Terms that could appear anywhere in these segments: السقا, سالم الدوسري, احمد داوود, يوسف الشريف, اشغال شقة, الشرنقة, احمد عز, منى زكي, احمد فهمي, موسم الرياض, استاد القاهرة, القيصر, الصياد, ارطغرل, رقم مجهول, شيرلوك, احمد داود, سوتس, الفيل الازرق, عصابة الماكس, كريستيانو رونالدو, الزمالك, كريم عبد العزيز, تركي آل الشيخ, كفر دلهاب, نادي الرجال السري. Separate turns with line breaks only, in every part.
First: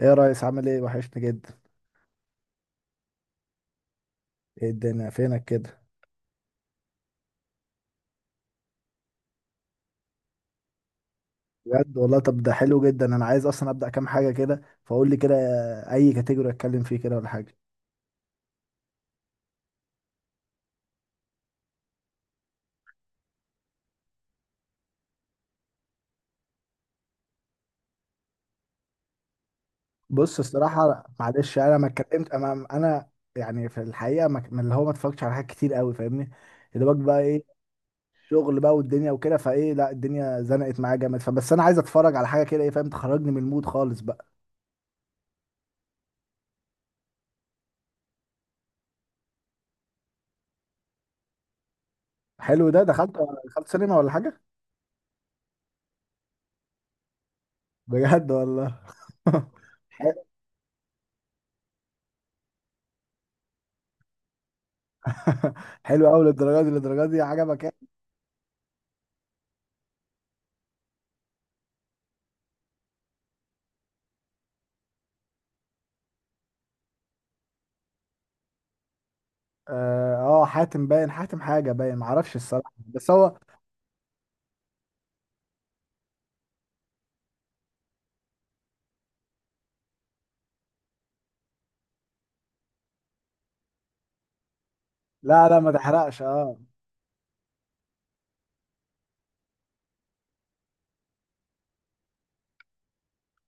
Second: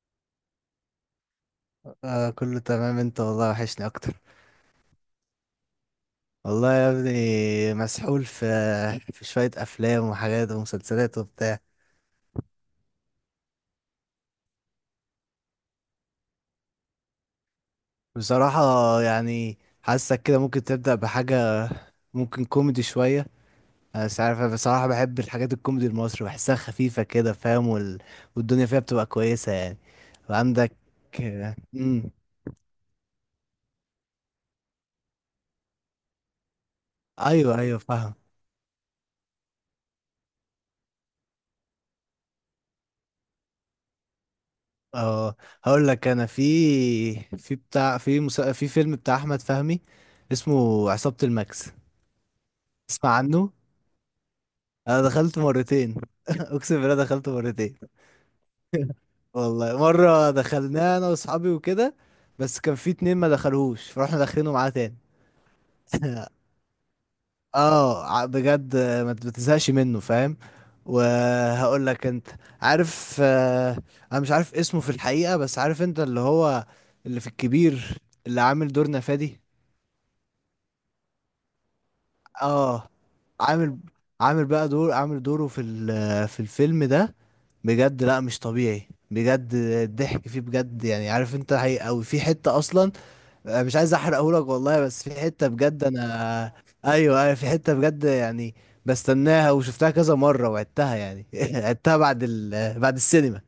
ايه يا ريس، عامل ايه؟ وحشني جدا.
آه، كله تمام. انت والله وحشني اكتر.
ايه الدنيا فينك كده؟
والله يا ابني مسحول في شوية افلام وحاجات ومسلسلات وبتاع.
بجد والله. طب ده حلو جدا، انا عايز اصلا ابدا كام حاجه كده، فقول لي كده اي كاتيجوري اتكلم فيه كده ولا حاجه.
بصراحة يعني حاسك كده ممكن تبدأ بحاجة. ممكن كوميدي شوية. انا مش عارف، انا بصراحة بحب الحاجات الكوميدي المصري، بحسها خفيفة كده، فاهم؟ والدنيا فيها بتبقى كويسة يعني.
بص
وعندك.
الصراحه، معلش يعني انا ما
امم
اتكلمت، انا يعني في الحقيقه من اللي هو ما اتفرجتش على حاجات كتير قوي فاهمني، يا دوبك بقى ايه،
ايوه ايوه، فاهم.
شغل بقى والدنيا وكده. فايه، لا الدنيا زنقت معايا جامد، فبس انا عايز اتفرج على حاجه كده ايه فاهم، تخرجني من المود خالص بقى.
اه هقول لك. انا في في بتاع، في فيلم بتاع احمد فهمي، اسمه عصابة الماكس.
حلو ده. دخلت،
تسمع عنه؟
دخلت سينما ولا حاجه؟
انا دخلت مرتين. اقسم بالله دخلت مرتين.
بجد والله.
والله مرة دخلناه انا واصحابي وكده، بس كان في اتنين ما دخلوش فروحنا داخلينه معاه تاني.
حلو قوي للدرجه دي للدرجه دي؟ عجبك يعني.
بجد، ما بتزهقش منه، فاهم؟ وهقول لك انت، عارف، انا مش عارف اسمه في الحقيقة، بس عارف انت اللي هو اللي في الكبير، اللي عامل دور نفادي.
اه. آه، حاتم باين، حاتم حاجه باين، معرفش الصراحه
اه
بس هو.
عامل عامل بقى دور، عامل دوره في الفيلم ده، بجد لا مش طبيعي، بجد الضحك فيه بجد يعني، عارف انت، حقيقي قوي في حتة اصلا. أنا مش عايز احرقهولك والله، بس في
لا
حتة
لا ما
بجد
تحرقش،
انا
اه.
ايوه ايوه، في حتة بجد يعني، بستناها وشفتها كذا مرة وعدتها يعني. عدتها بعد السينما،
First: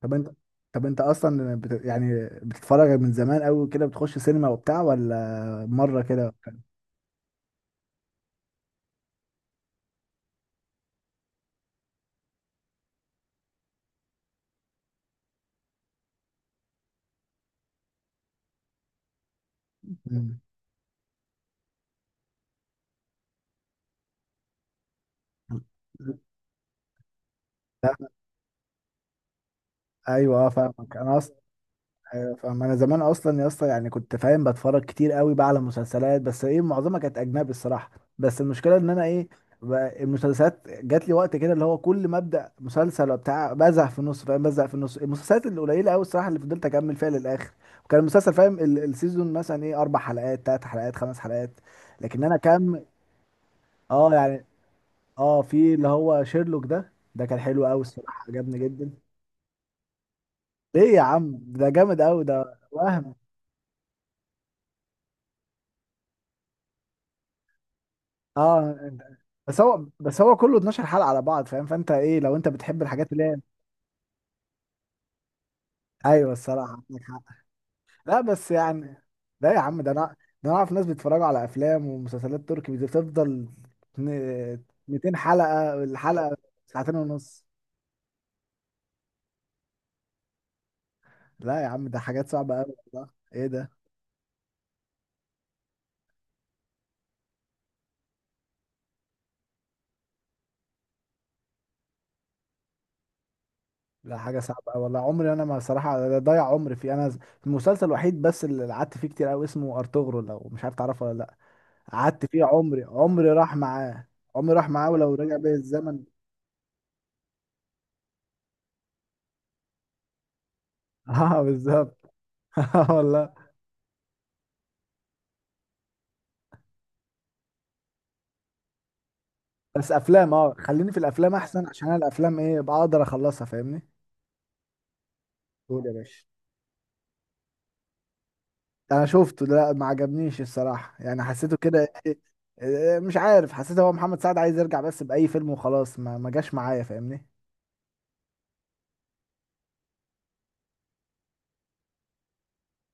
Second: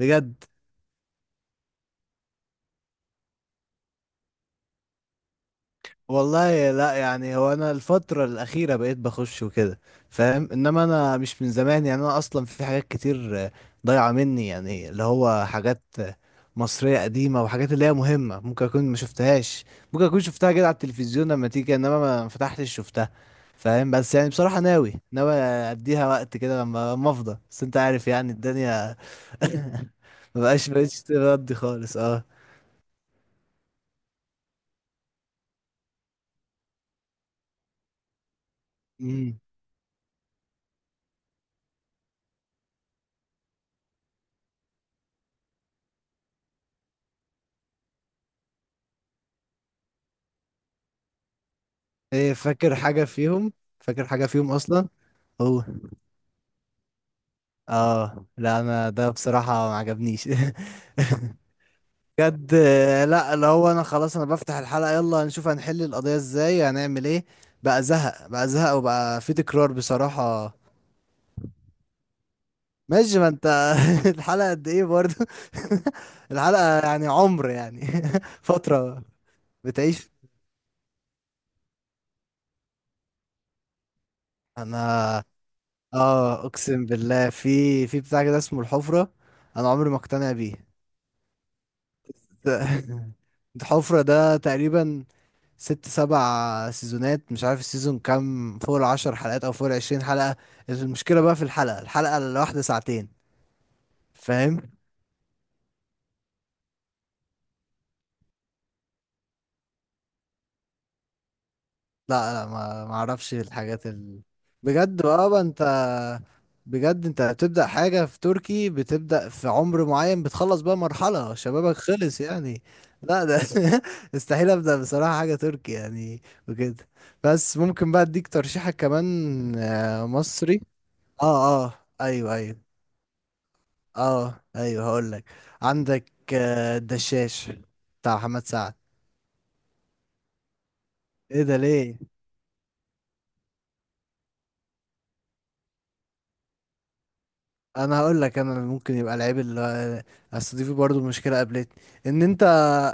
طب انت. طب انت اصلا يعني بتتفرج من زمان قوي كده؟ بتخش سينما وبتاع ولا مره كده؟
والله لا، يعني هو انا الفترة الأخيرة بقيت بخش وكده، فاهم؟ انما انا مش من زمان يعني، انا اصلا في حاجات كتير ضايعة مني، يعني اللي هو حاجات مصرية قديمة، وحاجات اللي هي مهمة ممكن اكون ما شفتهاش. ممكن اكون
مم.
شفتها كده على التلفزيون لما تيجي، انما ما فتحتش شفتها، فاهم؟ بس يعني بصراحة، ناوي اديها وقت كده لما افضى، بس انت
لا.
عارف يعني الدنيا.
ايوه، اه فاهمك
بقتش
انا.
تردي خالص، اه.
ايوه فاهم انا، زمان اصلا يا اسطى يعني كنت فاهم بتفرج كتير قوي بقى على مسلسلات، بس ايه معظمها كانت اجنبي الصراحه. بس المشكله ان انا ايه،
امم
بقى المسلسلات جات لي وقت كده اللي هو كل ما ابدا مسلسل وبتاع بزهق في النص، فاهم، بزهق في النص. المسلسلات القليله قوي الصراحه اللي فضلت اكمل فيها للاخر، وكان المسلسل فاهم السيزون مثلا ايه اربع حلقات، ثلاث حلقات، خمس حلقات. لكن
ايه،
انا
فاكر
كام،
حاجة فيهم، فاكر
اه
حاجة
يعني.
فيهم اصلا؟
اه
هو
في اللي هو شيرلوك ده كان حلو قوي الصراحه،
اه
عجبني
لا، انا
جدا.
ده بصراحة ما عجبنيش.
ليه يا عم؟ ده جامد قوي
بجد،
ده، وهم.
لا اللي هو انا خلاص، انا بفتح الحلقة يلا نشوف هنحل القضية ازاي، هنعمل ايه. بقى زهق بقى
اه
زهق وبقى في
بس
تكرار
هو بس هو
بصراحة.
كله 12 حلقة على بعض فاهم، فانت ايه لو انت بتحب الحاجات
ماشي،
اللي
ما
هي.
انت. الحلقة قد ايه برضو؟
ايوه الصراحة
الحلقة
عندك
يعني
حق.
عمر يعني.
لا بس يعني.
فترة
لا يا عم، ده
بتعيش.
انا، ده انا اعرف ناس بيتفرجوا على افلام ومسلسلات تركي بتفضل. اتن- 200
انا
حلقة الحلقة،
اه اقسم
ساعتين
بالله،
ونص.
في بتاع كده اسمه الحفرة، انا عمري ما اقتنع بيه.
لا يا عم ده حاجات صعبة قوي والله، ايه ده.
الحفرة ده تقريبا ست سبع سيزونات، مش عارف السيزون كام، فوق العشر حلقات او فوق العشرين حلقة. المشكلة بقى في الحلقة الواحدة ساعتين،
لا حاجة صعبة
فاهم؟
قوي والله، عمري انا ما صراحة ده ضيع عمري فيه انا. المسلسل الوحيد بس اللي قعدت فيه كتير قوي اسمه ارطغرل، لو مش عارف تعرفه ولا لا. قعدت
لا
فيه،
لا،
عمري
ما
عمري
اعرفش
راح
الحاجات
معاه،
ال...
عمري راح معاه،
بجد،
ولو رجع
بقى
بيا
انت
الزمن.
بجد انت بتبدأ حاجة في تركي، بتبدأ في عمر معين بتخلص بقى مرحلة
اه
شبابك،
بالظبط.
خلص يعني.
آه
لا
والله.
ده استحيل ابدأ بصراحة حاجة تركي يعني وكده. بس ممكن بقى اديك ترشيحك كمان
بس افلام، اه
مصري.
خليني في الافلام
اه،
احسن،
اه،
عشان انا
ايوه
الافلام ايه
ايوه،
بقدر اخلصها فاهمني.
اه ايوه، هقول لك.
قول يا
عندك
باشا.
الدشاش بتاع محمد سعد.
انا شفته ده، لا ما عجبنيش الصراحه، يعني
ايه
حسيته
ده
كده
ليه؟
إيه، إيه مش عارف. حسيت هو محمد سعد عايز يرجع بس باي فيلم وخلاص، ما جاش معايا فاهمني.
انا هقول لك. انا اللي ممكن يبقى العيب، اللي اصل دي برضه مشكله قابلتني ان انت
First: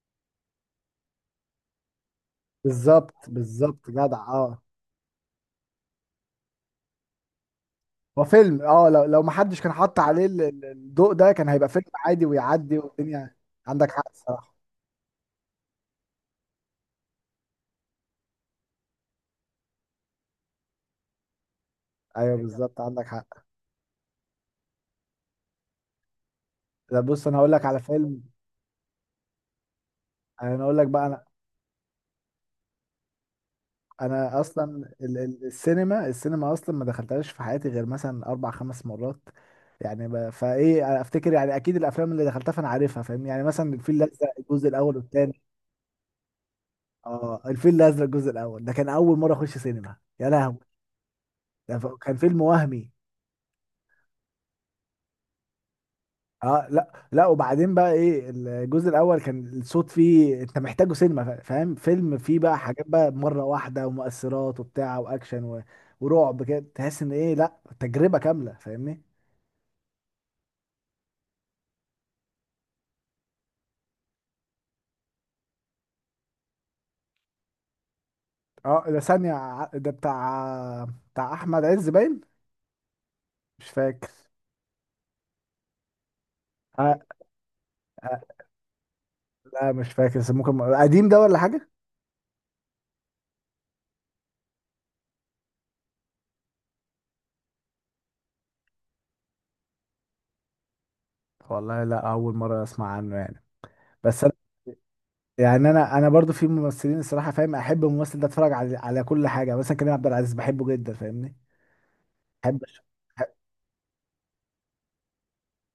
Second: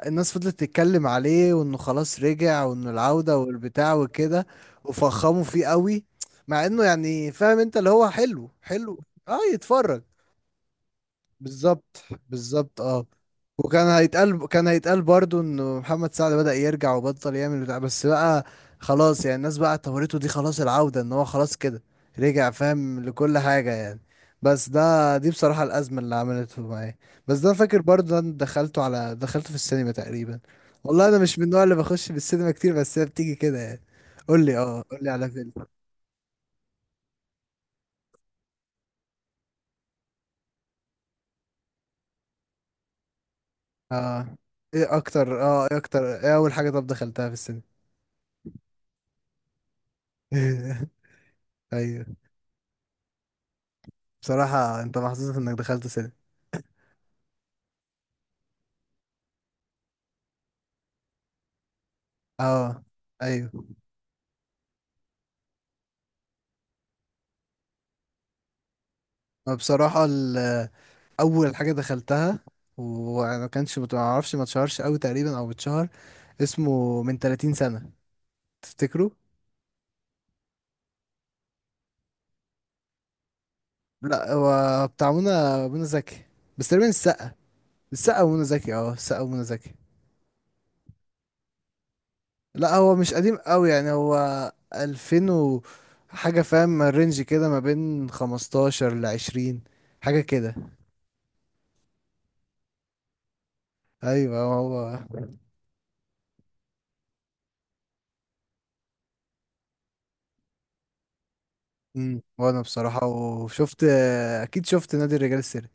الناس فضلت تتكلم عليه، وانه خلاص رجع، وانه
بالظبط
العوده
بالظبط،
والبتاع
جدع
وكده،
اه.
وفخموا فيه قوي، مع انه يعني، فاهم انت، اللي هو
هو
حلو
فيلم، اه
حلو.
لو ما
اه،
حدش كان حط
يتفرج،
عليه الضوء ده، كان هيبقى فيلم
بالظبط
عادي ويعدي
بالظبط، اه.
والدنيا.
وكان
عندك حق
هيتقال
الصراحه.
كان هيتقال برضو انه محمد سعد بدأ يرجع وبطل يعمل بتاع، بس بقى خلاص يعني، الناس بقى اعتبرته دي خلاص العودة، ان هو خلاص كده
ايوه
رجع،
بالظبط
فاهم،
عندك حق.
لكل حاجة يعني. بس دي بصراحة الأزمة اللي عملته معايا.
لا بص، انا
بس ده
هقول
أنا
لك على
فاكر برضو، ده
فيلم.
انا دخلته في السينما تقريبا.
انا هقول لك بقى
والله انا
انا،
مش من النوع اللي بخش في السينما كتير، بس هي بتيجي كده يعني.
انا
قول لي،
اصلا
قول لي
ال
على
ال
فيلم.
السينما اصلا ما دخلتهاش في حياتي غير مثلا اربع خمس مرات. فايه افتكر، يعني اكيد الافلام اللي دخلتها فانا عارفها فاهم، يعني مثلا الفيل الازرق
اه
الجزء الاول
ايه
والثاني.
اكتر اه ايه اكتر ايه اول حاجة طب دخلتها في
اه الفيل
السينما؟
الازرق الجزء الاول، ده كان اول مره اخش سينما، يا لهوي.
ايوه.
كان فيلم وهمي.
بصراحة انت محظوظ انك دخلت سينما.
اه لا لا، وبعدين بقى ايه، الجزء الاول كان الصوت فيه انت محتاجه سينما، فاهم، فيلم فيه بقى
اه
حاجات بقى مره
ايوه.
واحده، ومؤثرات وبتاع واكشن و... ورعب كده، تحس ان ايه لا تجربه كامله فاهمني.
ما بصراحة اول حاجة دخلتها، وما كانش، ما اعرفش، ما اتشهرش قوي تقريبا او اتشهر، اسمه من 30 سنة،
اه ده
تفتكروا؟
ثانيه، ده بتاع احمد عز باين، مش فاكر.
لا هو بتاع منى زكي. بس تقريبا
آه.
السقا
آه.
ومنى زكي. اه، السقا ومنى زكي.
لا مش فاكر، بس ممكن قديم ده ولا حاجه.
لا هو مش قديم قوي يعني، هو 2000 و حاجة، فاهم؟ رينج كده ما بين 15 ل 20 حاجة كده.
والله لا، اول مره اسمع عنه يعني. بس انا،
ايوه هو.
يعني انا برضو في ممثلين الصراحه فاهم، احب الممثل ده اتفرج على كل حاجه، مثلا كريم عبد العزيز بحبه جدا فاهمني.
وانا
بحب أش-
بصراحة وشفت، اكيد شفت، نادي الرجال السري.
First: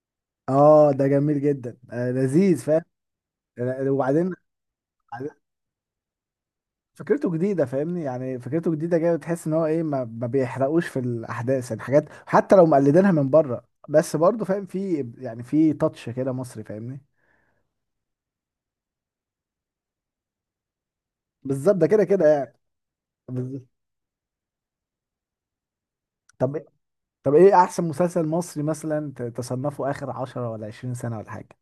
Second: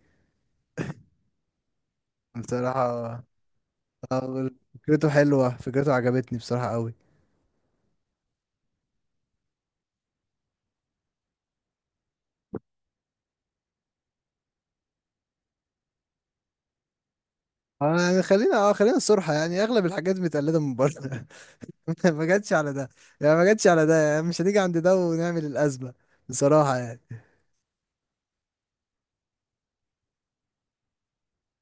اه ده جميل جدا، آه لذيذ فاهم.
بصراحة
آه، وبعدين،
آه، فكرته
بعدين
حلوة، فكرته عجبتني بصراحة قوي.
فكرته جديده فاهمني، يعني فكرته جديده جايه وتحس ان هو ايه ما بيحرقوش في الاحداث، يعني حاجات حتى لو مقلدينها من بره بس برضه فاهم في يعني في تاتش كده مصري فاهمني.
يعني خلينا، خلينا الصراحة، يعني اغلب الحاجات متقلدة من بره.
بالظبط، ده كده
ما
كده
جاتش
يعني.
على ده يعني، ما جاتش
بالظبط.
على ده يعني، مش هنيجي عند ده ونعمل الأزمة.
طب
بصراحة يعني،
طب ايه احسن مسلسل مصري مثلا تصنفه اخر 10 ولا 20 سنه ولا حاجه؟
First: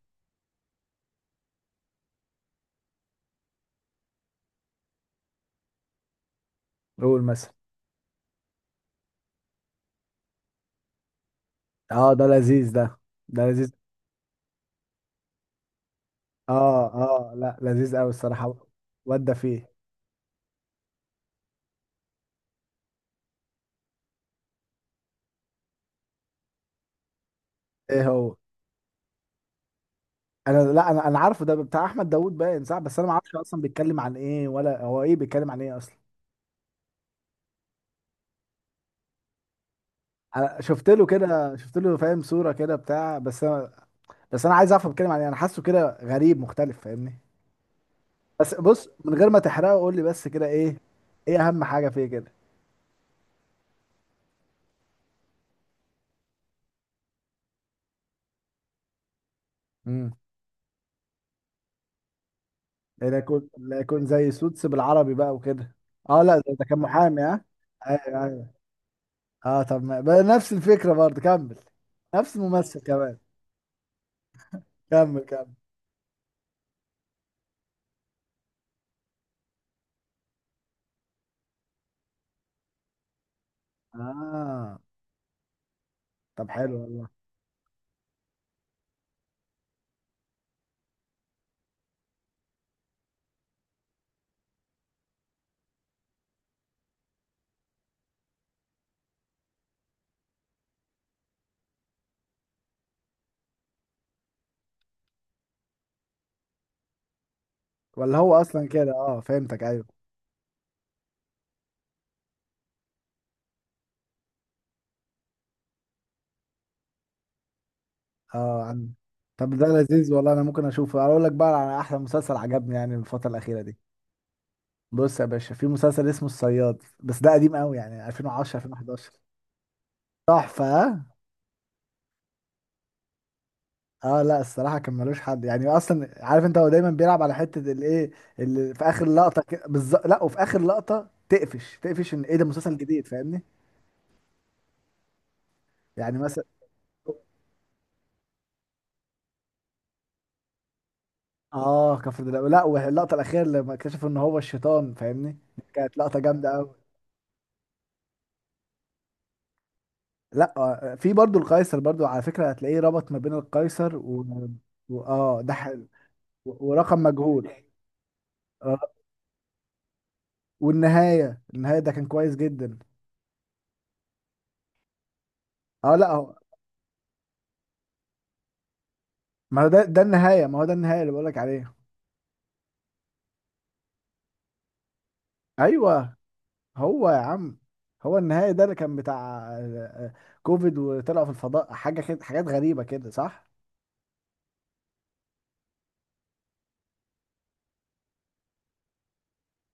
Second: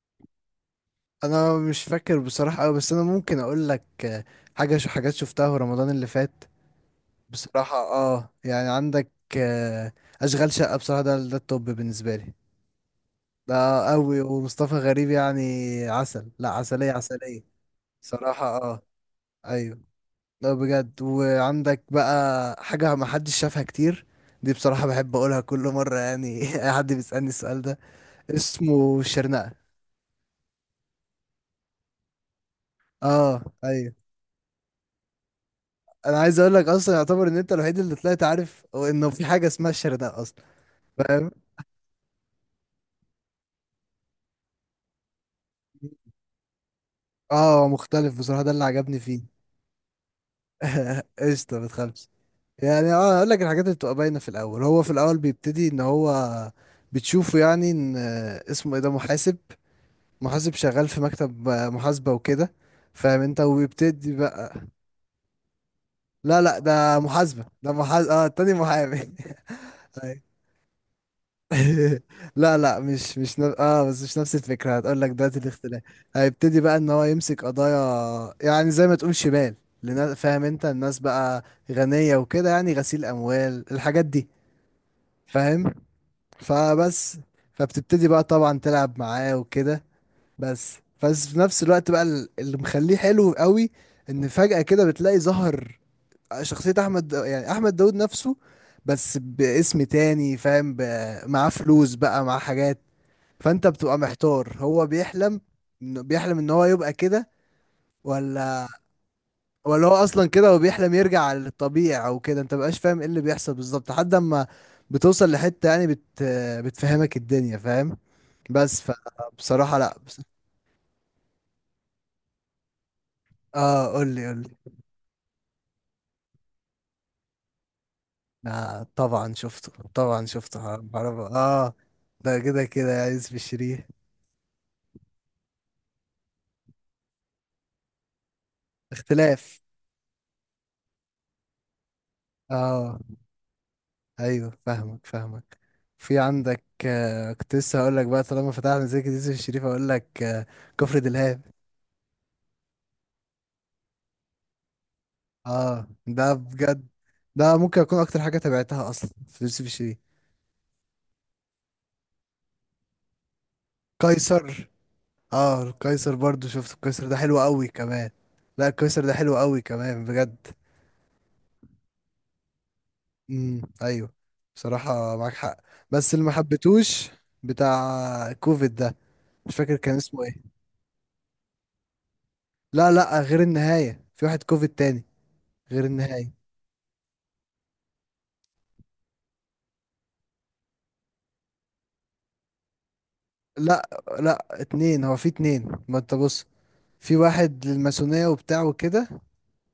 انا مش فاكر بصراحة قوي، بس انا ممكن اقول لك حاجة شو حاجات شفتها في رمضان اللي فات.
قول مثلا.
بصراحة يعني عندك آه، اشغال شقة. بصراحة ده التوب
اه
بالنسبة
ده
لي.
لذيذ ده، ده لذيذ.
اه قوي، ومصطفى غريب يعني، عسل لا عسلية
اه. اه
عسلية.
لا لذيذ قوي الصراحه.
صراحة اه،
ودى فيه.
ايوه. لا بجد، وعندك بقى حاجة ما حدش شافها كتير، دي بصراحة بحب اقولها كل مرة يعني اي حد بيسألني السؤال ده.
ايه هو؟
اسمه الشرنقة.
انا، لا انا عارفه ده بتاع احمد داوود باين صح، بس انا ما اعرفش
اه
اصلا
ايوه.
بيتكلم عن ايه، ولا هو ايه بيتكلم عن ايه اصلا.
انا عايز اقول لك، اصلا يعتبر ان انت الوحيد اللي طلعت عارف انه في حاجة اسمها الشرنقة اصلا.
انا شفت له
فاهم،
كده، شفت له فاهم صوره كده بتاع، بس انا، بس انا عايز اعرف هو بيتكلم عن ايه، انا حاسه كده غريب مختلف فاهمني.
اه مختلف بصراحة، ده
بس
اللي
بص،
عجبني
من
فيه.
غير ما تحرقه قول لي بس كده ايه، ايه
قشطة،
اهم
ما
حاجه فيه
تخافش
كده.
يعني. اه اقول لك الحاجات اللي بتبقى باينه في الاول. هو في الاول بيبتدي ان هو بتشوفه، يعني ان اسمه ايه ده، محاسب.
امم
محاسب شغال في مكتب محاسبه وكده،
لا
فاهم انت؟
يكون لا يكون
وبيبتدي
زي سوتس
بقى.
بالعربي بقى وكده. اه لا
لا
ده
لا،
ده كان محامي، ها؟
ده محاسب،
ايوه
اه، التاني
ايوه.
محامي.
اه طب ما بقى
أي.
نفس الفكره برضه، كمل. نفس
لا
الممثل
لا،
كمان.
مش نف... اه بس مش نفس الفكره، هتقول لك
كمل
دلوقتي
كمل.
الاختلاف. هيبتدي بقى ان هو يمسك قضايا، يعني زي ما تقول شمال فاهم انت، الناس بقى غنيه وكده، يعني غسيل اموال، الحاجات دي،
اه
فاهم؟
طب حلو والله.
فبس فبتبتدي بقى طبعا تلعب معاه وكده. بس بس في نفس الوقت بقى اللي مخليه حلو قوي، ان فجأة كده بتلاقي ظهر شخصية يعني احمد داود نفسه، بس باسم تاني، فاهم، معاه فلوس بقى، معاه حاجات، فانت بتبقى محتار، هو بيحلم بيحلم ان هو يبقى كده،
ولا هو
ولا
اصلا كده، اه فهمتك، ايوه.
ولا هو اصلا كده، هو بيحلم يرجع للطبيعي او كده، انت مبقاش فاهم ايه اللي بيحصل بالظبط لحد اما بتوصل لحتة يعني، بتفهمك الدنيا، فاهم؟
اه
بس
عن. طب ده
فبصراحة، لا
لذيذ والله، انا ممكن اشوفه. اقول لك بقى على احلى مسلسل عجبني يعني الفتره الاخيره دي.
اه، قول لي قول لي.
بص يا باشا، في مسلسل اسمه الصياد، بس ده قديم قوي يعني 2010،
آه
2011.
طبعا شفته، طبعا شفته،
تحفه اه.
بعرف، اه. ده كده كده يا يوسف الشريف.
آه، لا الصراحه كان ملوش حد، يعني اصلا عارف انت هو دايما بيلعب على حته الايه، اللي في اخر لقطه
اختلاف.
كده بالظبط. لا، وفي اخر لقطه تقفش تقفش ان ايه ده مسلسل
اه
جديد فاهمني.
ايوه، فاهمك فاهمك.
يعني
في
مثلا.
عندك، كنت لسه هقول لك بقى، طالما فتحنا زي كده يوسف الشريف هقول لك، كفر دلهاب.
اه كفر دلوقتي، لا واللقطه الاخيره لما اكتشفوا ان هو الشيطان فاهمني،
اه
كانت لقطه
ده
جامده قوي.
بجد، ده ممكن اكون اكتر حاجه تابعتها اصلا في يوسف الشريف.
لا آه، في برضو القيصر برضو، على فكرة هتلاقيه ربط ما بين القيصر و،
قيصر
و، اه
اه القيصر برضو شفت
ورقم
القيصر، ده حلو
مجهول.
قوي كمان. لا
آه.
القيصر ده حلو قوي كمان بجد.
والنهاية، النهاية ده كان كويس جدا.
ايوه. بصراحه معاك حق.
اه لا
بس اللي ما
هو،
حبيتهوش بتاع كوفيد ده، مش
ما هو
فاكر
ده
كان اسمه
النهاية،
ايه.
اللي بقولك عليه.
لا لا، غير النهايه، في واحد كوفيد تاني غير
ايوه،
النهايه.
هو يا عم، هو النهاية ده اللي كان بتاع آه، آه، كوفيد، وطلعوا في الفضاء حاجة كده، حاجات غريبة كده، صح.
لا لا اتنين، هو في اتنين، ما انت بص، في واحد للماسونية وبتاع وكده،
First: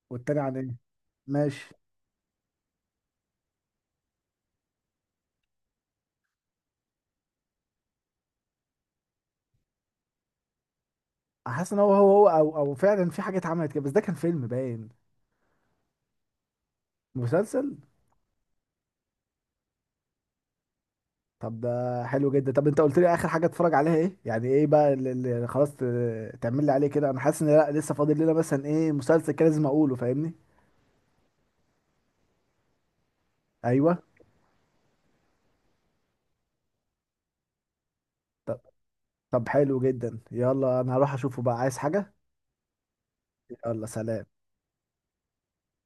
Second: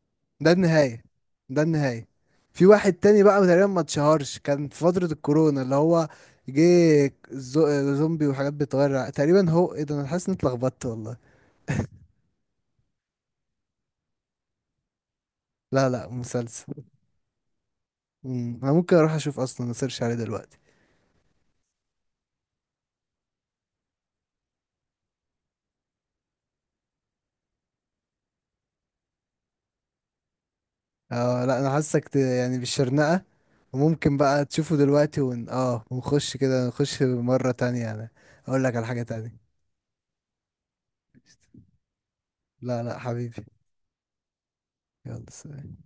والتاني
ده
عن ايه؟
النهاية، ده
ماشي.
النهاية. في واحد تاني بقى تقريبا ما اتشهرش، كان في فترة الكورونا، اللي هو جه زومبي وحاجات بتغير، تقريبا، هو ايه ده، انا حاسس اني اتلخبطت والله.
حاسس ان هو او فعلا في حاجة اتعملت كده، بس ده كان فيلم باين.
لا لا مسلسل.
مسلسل.
انا ممكن اروح اشوف اصلا، اسيرش عليه دلوقتي.
طب ده حلو جدا. طب انت قلت لي اخر حاجه اتفرج عليها ايه، يعني ايه بقى اللي خلاص تعمل لي عليه كده، انا حاسس ان لا لسه فاضل لنا مثلا ايه مسلسل كده لازم اقوله فاهمني.
اه لا، انا حاسك يعني بالشرنقة،
ايوه.
وممكن بقى تشوفه دلوقتي، ون... اه ونخش كده نخش مرة تانية. انا
طب.
اقول لك على حاجة
طب
تانية.
حلو جدا، يلا انا هروح اشوفه بقى، عايز حاجه.
لا لا حبيبي،
يلا سلام.
يلا سلام.